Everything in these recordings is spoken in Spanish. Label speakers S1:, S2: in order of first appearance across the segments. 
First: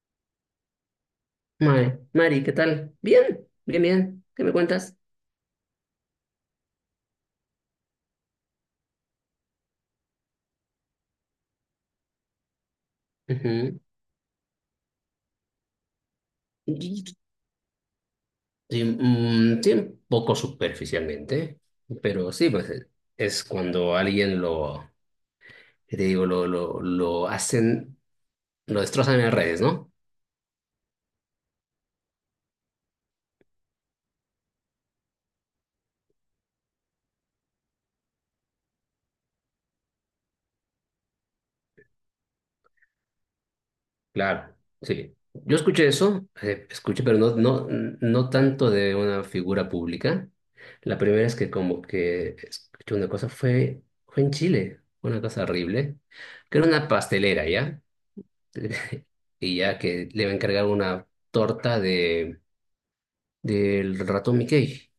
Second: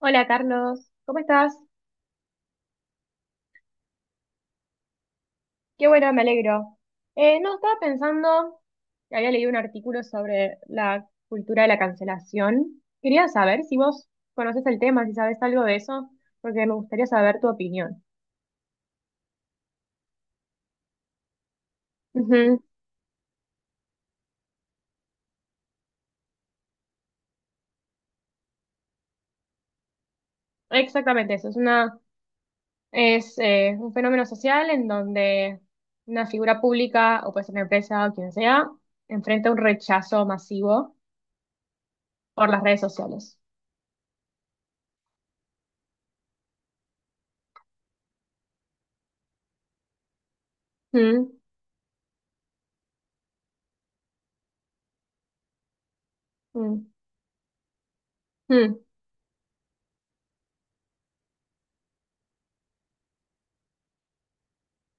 S1: Hola Carlos, ¿cómo estás?
S2: Mari, Mari, ¿qué tal? Bien, bien, bien. ¿Qué me cuentas?
S1: Qué bueno, me alegro. No, Estaba pensando que había leído un artículo sobre la cultura de la cancelación. Quería saber si
S2: Ujú.
S1: vos conoces el tema, si sabes algo de eso, porque me
S2: Y-
S1: gustaría saber tu opinión.
S2: Sí, sí, un poco superficialmente, pero sí,
S1: Ujú.
S2: pues es cuando alguien lo, ¿qué te digo, lo hacen, lo destrozan en las redes, ¿no?
S1: Exactamente, eso es un fenómeno social en donde una figura pública o puede ser una empresa o quien sea, enfrenta un rechazo masivo por las redes sociales.
S2: Claro, sí. Yo escuché eso, escuché, pero no, no, no tanto de una figura pública. La primera
S1: Mm,
S2: es que como que escuché una cosa fue, fue en Chile, una cosa horrible, que era
S1: mm,
S2: una pastelera, ¿ya?
S1: mm.
S2: Y ya que le va a encargar una torta de del ratón Mickey,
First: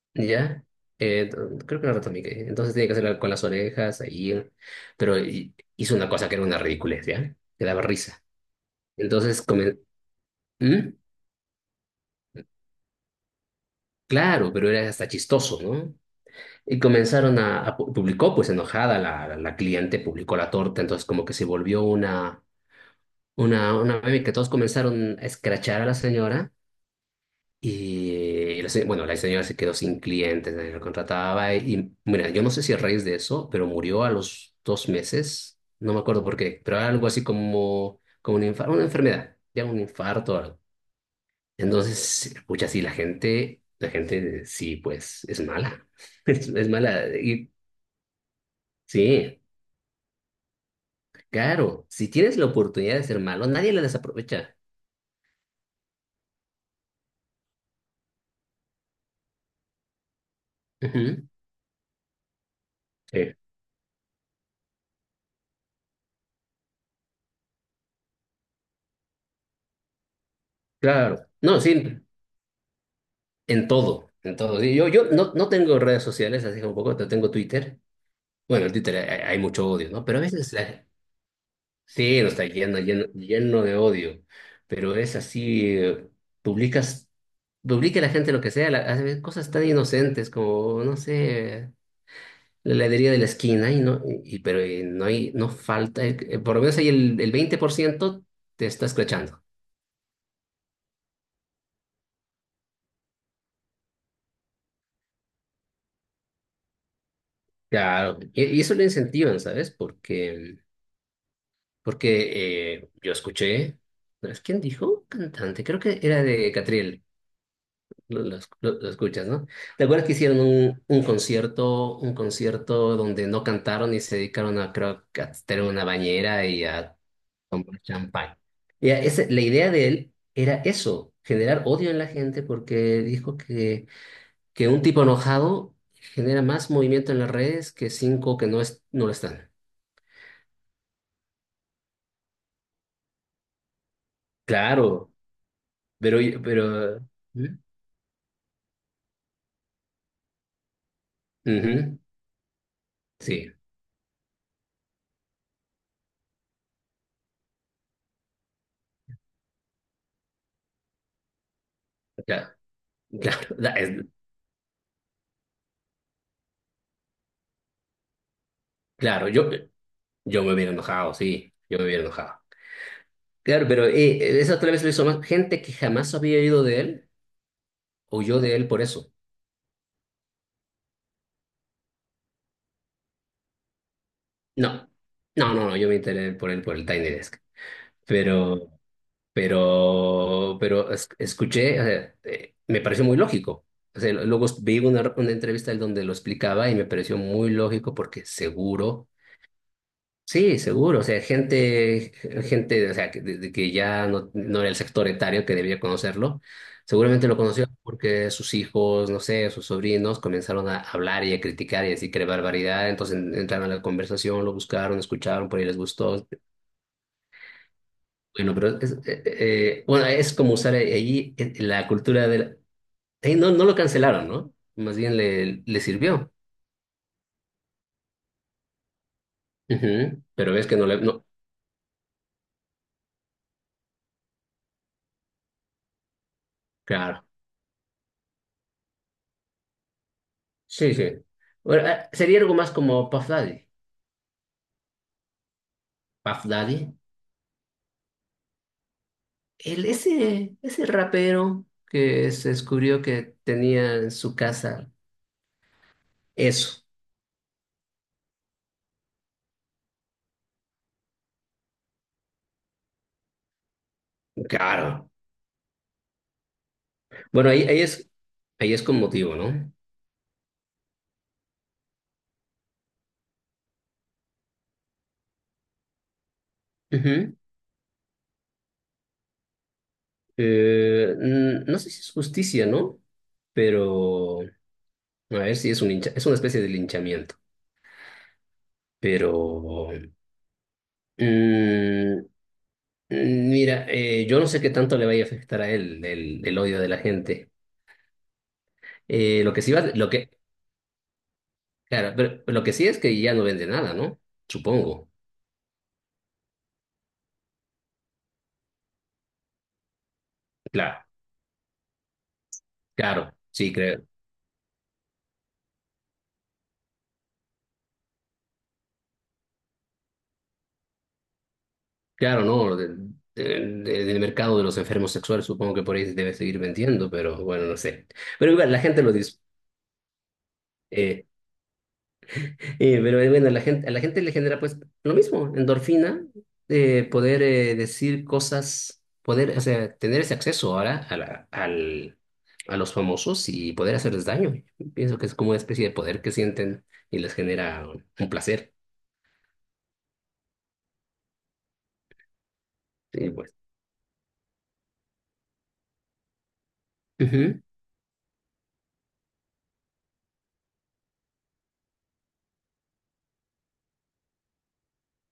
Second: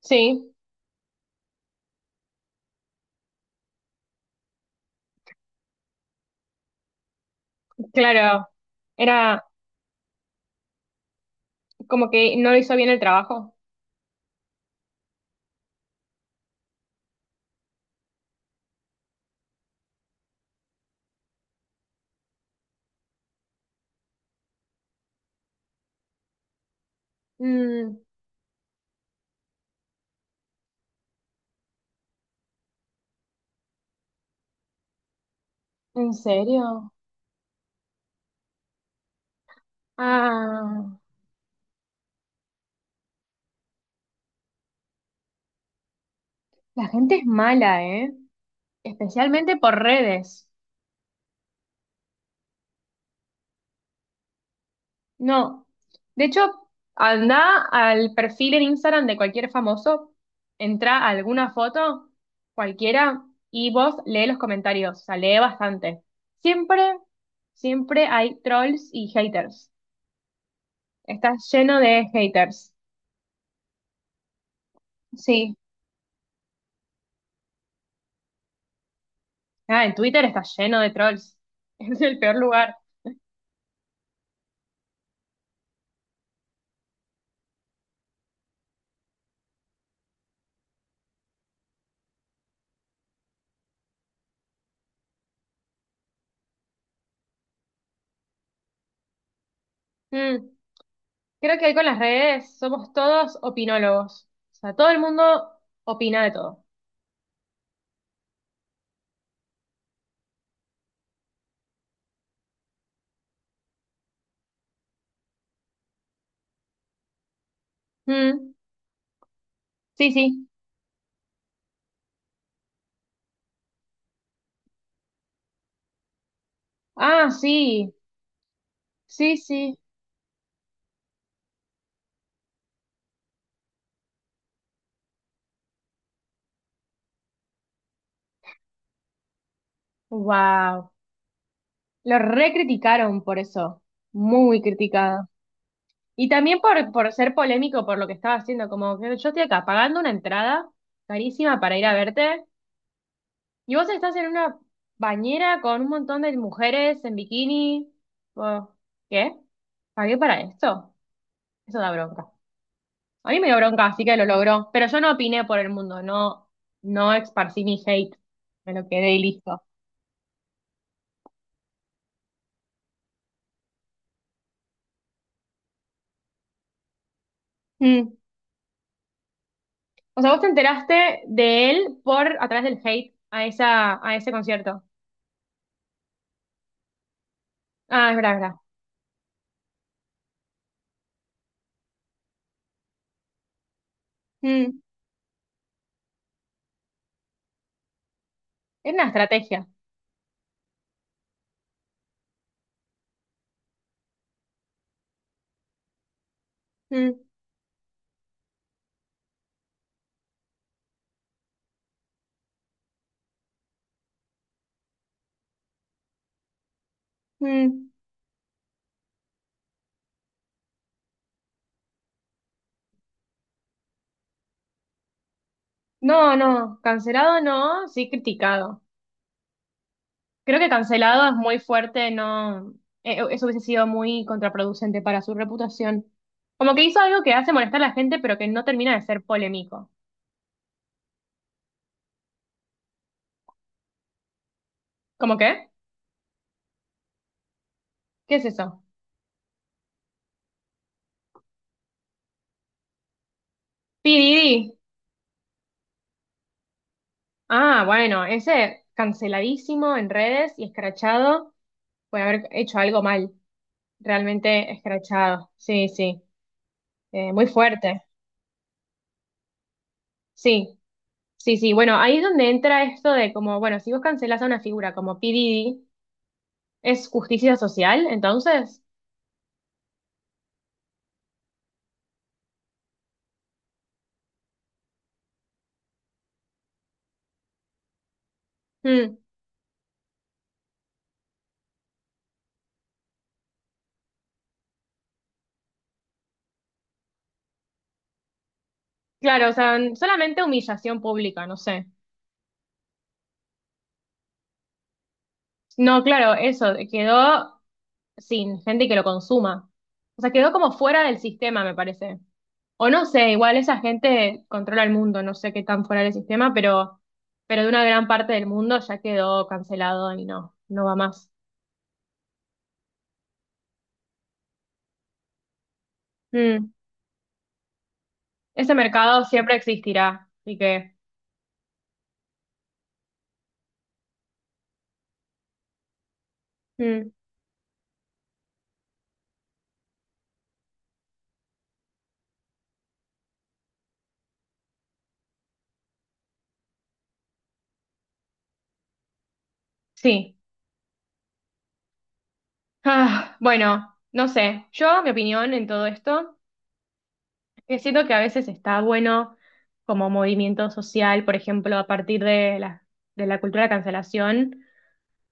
S1: Sí.
S2: ¿ya? Creo que no era el ratón Mickey. Entonces tiene que hacerla con las orejas ahí, pero hizo una cosa que era una ridiculez, ¿ya? Que daba risa.
S1: Claro, era
S2: Entonces, comen-. ¿Mm?
S1: como que no hizo bien el trabajo.
S2: Claro, pero era hasta chistoso, ¿no? Y comenzaron a, publicó, pues enojada la cliente, publicó la torta, entonces como que se volvió una, una meme que todos comenzaron a escrachar a la señora.
S1: Mm.
S2: Y la bueno, la señora se quedó sin clientes, nadie la contrataba. Mira, yo no sé si a raíz de eso, pero murió a los 2 meses, no me
S1: ¿En
S2: acuerdo por qué, pero
S1: serio?
S2: algo así como un una enfermedad, ya un infarto o algo.
S1: Ah,
S2: Entonces, escucha, sí, la gente sí, pues es mala, es
S1: la
S2: mala.
S1: gente es
S2: Y
S1: mala, ¿eh?
S2: sí,
S1: Especialmente por redes.
S2: claro, si tienes la oportunidad de ser malo, nadie la desaprovecha.
S1: No, de hecho, anda al perfil en Instagram de cualquier famoso, entra a
S2: Ujú.
S1: alguna foto, cualquiera,
S2: Sí,
S1: y vos lee los comentarios, o sea, lee bastante. Siempre, siempre hay trolls y haters.
S2: claro.
S1: Está
S2: No,
S1: lleno
S2: sí,
S1: de haters.
S2: en todo, en todo. Sí, Yo no
S1: Sí.
S2: tengo redes sociales, así como poco, no tengo Twitter. Bueno, en Twitter hay mucho
S1: Ah,
S2: odio,
S1: en
S2: ¿no? Pero a
S1: Twitter está
S2: veces
S1: lleno de trolls. Es el
S2: sí, no
S1: peor
S2: está
S1: lugar.
S2: lleno, lleno, lleno de odio. Pero es así, publicas, publica la gente lo que sea, hace cosas tan inocentes como, no sé, la heladería de la esquina, y no, pero no hay, no falta, por lo menos ahí el 20% te está escrachando.
S1: Mm. Creo que hoy con las redes somos todos opinólogos. O sea, todo el mundo opina de todo.
S2: Claro, y eso lo incentivan, ¿sabes? Porque... porque yo escuché, ¿no es quién dijo? Cantante, creo que era de Catriel, lo, lo
S1: Mm.
S2: esc- lo- lo escuchas, ¿no? ¿Te acuerdas
S1: Sí,
S2: que hicieron
S1: sí.
S2: un, un concierto donde no cantaron y se dedicaron a, creo, que a estar una bañera y a
S1: Ah,
S2: tomar
S1: sí.
S2: champán? Y a
S1: Sí,
S2: la idea
S1: sí.
S2: de él era eso, generar odio en la gente porque dijo que un tipo enojado genera más movimiento en las redes que cinco que no, no lo están.
S1: Wow. Lo recriticaron por eso. Muy
S2: Claro,
S1: criticado.
S2: pero...
S1: Y también por, por ser
S2: ¿Mm?
S1: polémico por lo que estaba haciendo. Como que yo estoy acá pagando una entrada carísima para ir a
S2: Ujú.
S1: verte.
S2: Sí,
S1: Y vos estás en una bañera con un montón de mujeres en bikini. Oh, ¿qué? ¿Pagué para esto? Eso da bronca.
S2: claro,
S1: A mí me
S2: claro,
S1: dio bronca, así que lo logró. Pero yo no opiné por el mundo, no, no esparcí mi hate. Me lo quedé y
S2: claro, yo,
S1: listo.
S2: yo me hubiera enojado, sí, yo me hubiera enojado. Claro, pero esa otra vez lo hizo más gente que jamás había ido de él,
S1: Mm.
S2: o yo de él por eso.
S1: O sea, vos te enteraste de él por a través del hate a ese concierto.
S2: No, no, no, no, yo me enteré por él por el Tiny Desk.
S1: Ah, es verdad, es verdad.
S2: Pero, escuché, o sea, me pareció muy lógico. O sea, luego
S1: Mm.
S2: vi una entrevista en donde lo explicaba y me pareció muy lógico porque
S1: Es una
S2: seguro.
S1: estrategia.
S2: Sí, seguro, o sea, gente, o sea, que, de que ya no era el sector etario que debía conocerlo,
S1: Mm,
S2: seguramente lo conoció porque sus hijos, no sé, sus sobrinos comenzaron a hablar y a criticar y a decir que era barbaridad, entonces entraron a la conversación, lo buscaron, escucharon, por ahí les gustó.
S1: mm.
S2: Bueno, pero bueno, es como usar allí la cultura del... ahí no lo cancelaron, ¿no? Más bien le sirvió.
S1: No, no, cancelado no, sí criticado.
S2: Ujú. Pero
S1: Creo
S2: ves
S1: que
S2: que no le... No,
S1: cancelado es muy fuerte, no, eso hubiese sido muy contraproducente para su reputación. Como que hizo algo
S2: claro,
S1: que hace molestar a la gente, pero que no termina de ser polémico.
S2: sí, sí. Bueno, sería algo más como Puff Daddy.
S1: ¿Cómo qué?
S2: Puff Daddy,
S1: ¿Qué es eso?
S2: ese rapero que se descubrió que tenía en su
S1: Piridi.
S2: casa eso,
S1: Ah, bueno, ese canceladísimo en redes y escrachado por haber hecho algo mal. Realmente
S2: claro.
S1: escrachado. Sí, sí. Muy
S2: Bueno, ahí,
S1: fuerte.
S2: ahí es con motivo, ¿no?
S1: Sí, sí, sí. Bueno, ahí es donde entra esto de como, bueno, si vos cancelás a una figura como P. Diddy, ¿es
S2: Ujú.
S1: justicia social entonces?
S2: No sé si es justicia, ¿no? Pero, a ver si es un es una especie de linchamiento.
S1: Mm.
S2: Pero, mm, mira, yo no sé qué tanto le vaya a afectar a él el odio de la gente.
S1: Claro, o
S2: Lo que sí
S1: sea,
S2: va,
S1: solamente humillación pública, no sé.
S2: claro, pero lo que sí es que ya no vende nada, ¿no? Supongo.
S1: No, claro, eso, quedó sin gente que lo consuma. O sea, quedó como fuera
S2: Claro,
S1: del sistema, me parece. O no sé,
S2: claro,
S1: igual
S2: sí,
S1: esa
S2: creo.
S1: gente controla el mundo, no sé qué tan fuera del sistema, pero de una gran parte del mundo ya quedó cancelado y no, no va más.
S2: Claro, no, de- del mercado de los enfermos sexuales supongo que por ahí debe seguir
S1: Mm.
S2: vendiendo, pero bueno, no sé. Pero igual,
S1: Ese
S2: la gente lo
S1: mercado
S2: dice.
S1: siempre existirá, así que
S2: Eh, pero bueno, la gente, a la gente le genera pues lo mismo, endorfina,
S1: mm,
S2: poder decir cosas, poder, o sea, tener ese acceso ahora a los famosos y poder hacerles daño. Pienso que es como una especie de poder que sienten y les genera un placer.
S1: sí.
S2: Sí,
S1: Ah,
S2: pues.
S1: bueno, no sé, yo mi opinión en todo esto.
S2: Ujú.
S1: Que siento que a veces está bueno como movimiento social, por ejemplo, a partir de la cultura de cancelación,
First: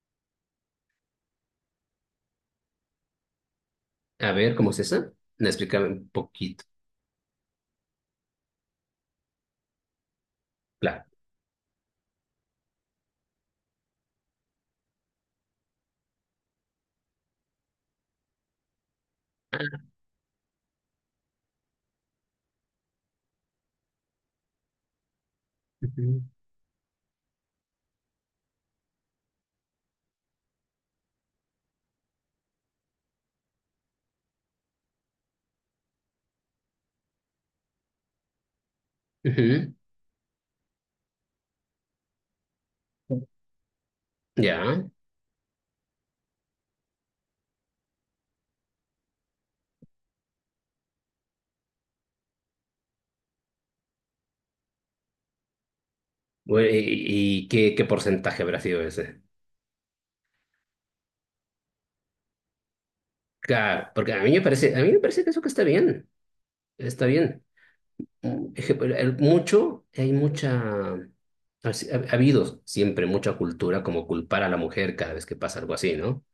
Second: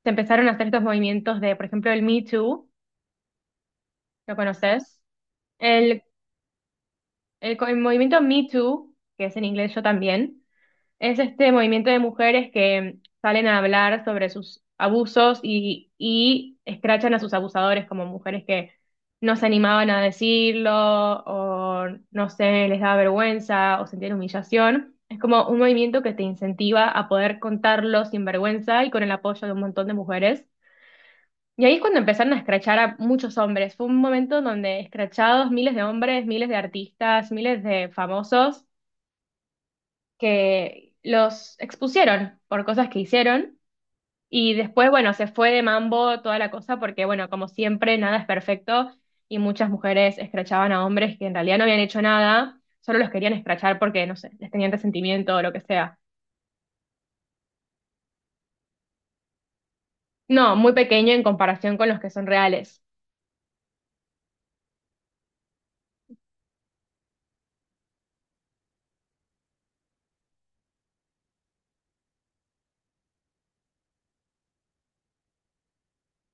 S1: se empezaron a hacer estos movimientos de, por ejemplo, el Me Too,
S2: A
S1: ¿lo
S2: ver, ¿cómo es
S1: conoces?
S2: esa? No, explícame
S1: El,
S2: un poquito.
S1: el movimiento Me Too, que es en inglés yo también.
S2: Claro.
S1: Es este movimiento de mujeres que salen a hablar sobre sus abusos y escrachan a sus abusadores como mujeres que no se
S2: Ah,
S1: animaban a decirlo o no sé, les daba vergüenza o sentían humillación. Es como un movimiento que te
S2: ujú,
S1: incentiva a poder contarlo sin vergüenza y con el apoyo de un montón de mujeres. Y ahí es cuando empezaron a escrachar a muchos hombres. Fue un momento donde escrachados miles de hombres, miles de artistas, miles de famosos
S2: ujú.
S1: que los expusieron por cosas que hicieron y
S2: Ya.
S1: después, bueno, se fue de mambo toda la cosa porque, bueno, como siempre, nada es perfecto y muchas mujeres escrachaban a hombres que en realidad no habían hecho nada, solo los querían escrachar porque, no sé, les tenían resentimiento o lo que sea.
S2: Bueno, ¿y qué, qué porcentaje habrá sido ese?
S1: No, muy pequeño en comparación con los que son reales.
S2: Claro, porque a mí me parece, a mí me parece que eso que está bien. Está bien. Mm. Mucho, hay mucha. Ha si- ha- ha habido siempre mucha cultura como culpar a la mujer cada vez que pasa algo así, ¿no?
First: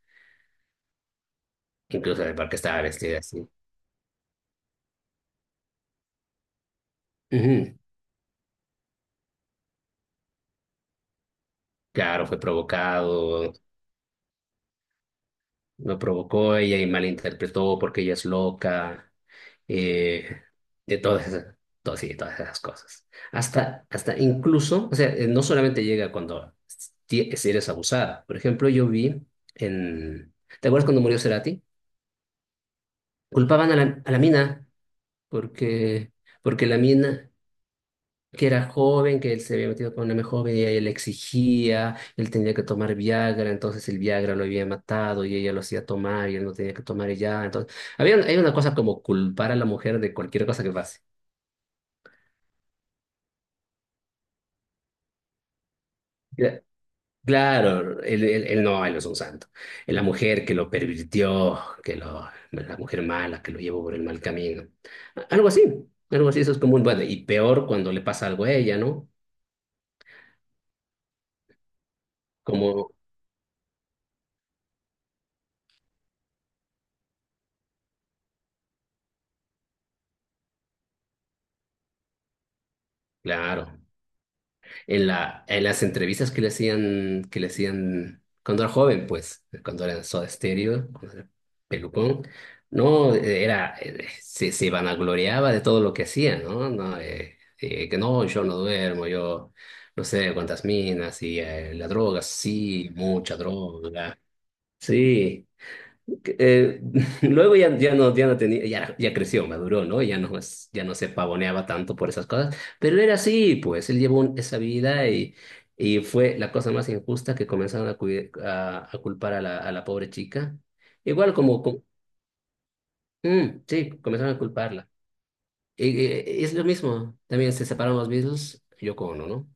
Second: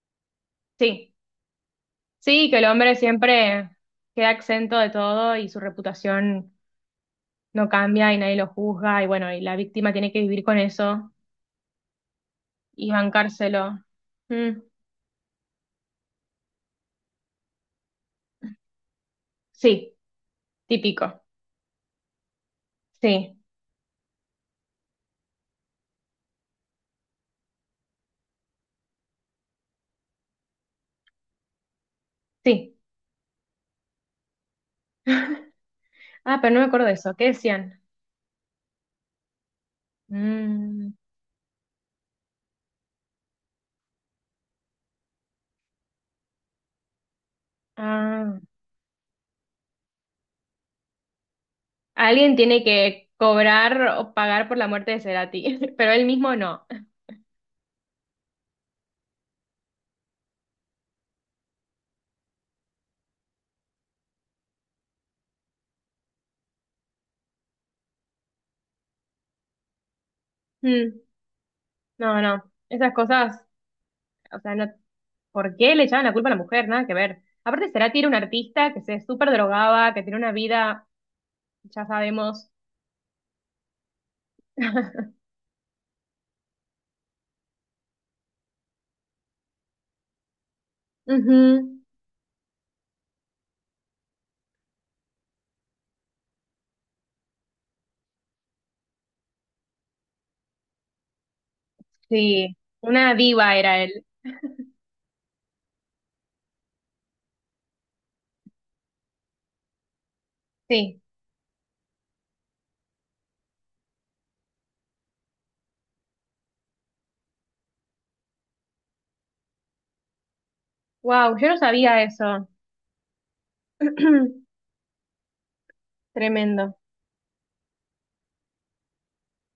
S1: Sí,
S2: Incluso el
S1: sí,
S2: parque
S1: que el
S2: estaba
S1: hombre
S2: vestida así.
S1: siempre queda exento de todo y su reputación no
S2: Ujú.
S1: cambia y nadie lo juzga y bueno, y la víctima tiene que vivir con eso
S2: Claro, fue
S1: y
S2: provocado.
S1: bancárselo. Mm.
S2: Lo provocó ella y malinterpretó porque ella es loca,
S1: Sí,
S2: eh, de
S1: típico.
S2: todas esas, sí, de todas esas cosas.
S1: Sí,
S2: Hasta, hasta incluso, o sea, no solamente llega cuando si eres abusada. Por ejemplo, yo vi en... ¿Te acuerdas cuando murió Cerati?
S1: sí.
S2: Culpaban a la mina porque,
S1: Ah, pero no
S2: porque
S1: me
S2: la
S1: acuerdo de eso. ¿Qué
S2: mina
S1: decían?
S2: que era joven, que él se había metido con una joven y ella
S1: Mm,
S2: le exigía, él tenía que tomar Viagra, entonces el Viagra lo había matado y ella lo hacía tomar y él no tenía que tomar y ya. Entonces, había, hay
S1: ah.
S2: una cosa como culpar a la mujer de cualquier cosa que pase.
S1: Alguien tiene que cobrar o pagar por la muerte de Cerati, pero él mismo
S2: Cla-
S1: no.
S2: Claro, él no, él no es un santo. Es la mujer que lo pervirtió, que lo, la mujer mala que lo llevó por el mal camino. A- Algo así, algo así, eso es común. Bueno, y peor cuando le pasa algo a ella, ¿no?
S1: Mm, no, no.
S2: Como,
S1: Esas cosas, o sea, no, ¿por qué le echaban la culpa a la mujer? Nada que ver. Aparte, Cerati era un artista que se súper drogaba, que tenía una vida, ya sabemos.
S2: claro. En la, en las entrevistas que le hacían cuando era joven, pues, cuando era en Soda Stereo, cuando era
S1: Ujú.
S2: pelucón, no. Era, se vanagloriaba de todo lo que hacía, ¿no? No, que no, yo no duermo, yo no sé cuántas minas y la droga,
S1: Sí,
S2: sí,
S1: una
S2: mucha
S1: diva era él.
S2: droga, sí. Eh, luego ya, ya no tenía, ya creció, maduró, ¿no? Ya no, ya no
S1: Sí.
S2: se pavoneaba tanto por esas cosas, pero era así, pues, él llevó esa vida y fue la cosa más injusta que comenzaron a, a culpar a la pobre chica. Igual
S1: Wow, yo no
S2: como,
S1: sabía eso.
S2: sí, comenzaron a culparla. Y es lo
S1: Tremendo.
S2: mismo, también se separaron los mismos, yo con uno, ¿no?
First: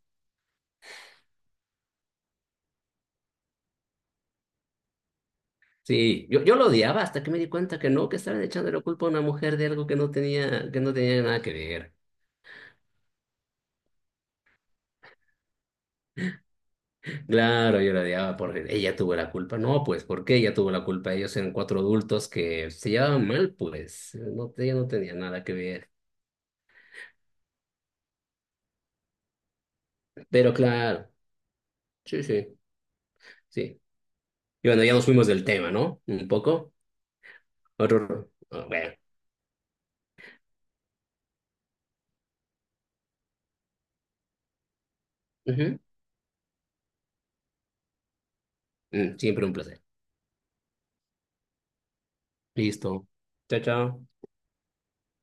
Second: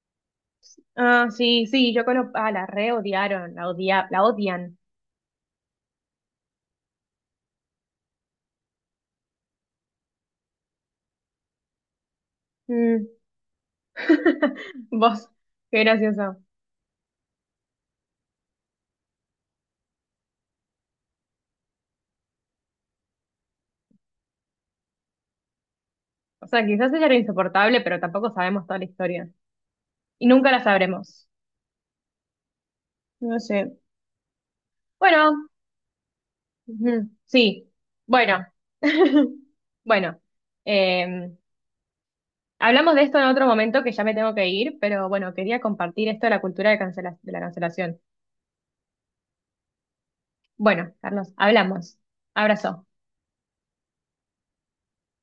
S1: Ah, sí, sí, yo conozco. Ah, la re odiaron, la odia, la odian.
S2: Sí, yo lo odiaba hasta que me di cuenta que no, que estaban echando la culpa a una mujer de algo que no tenía nada que ver.
S1: Mm. Vos, qué gracioso.
S2: Claro, yo la odiaba por ella tuvo la culpa. No, pues, ¿por qué ella tuvo la culpa? Ellos eran cuatro adultos que se llevaban mal, pues. No, ella no tenía nada que ver.
S1: O sea, quizás ella era insoportable, pero tampoco sabemos toda la historia. Y nunca
S2: Pero
S1: la
S2: claro,
S1: sabremos.
S2: sí, sí,
S1: No sé.
S2: sí. Y bueno, ya nos fuimos del
S1: Bueno,
S2: tema, ¿no? Un poco.
S1: ujú, sí.
S2: Otro.
S1: Bueno.
S2: Bueno.
S1: Bueno. eh, Hablamos de esto en otro momento que ya me tengo que ir, pero bueno, quería
S2: Ujú.
S1: compartir esto de la cultura de la cancelación.
S2: Siempre un placer.
S1: Bueno, Carlos, hablamos. Abrazo.
S2: Listo. Chao, chao.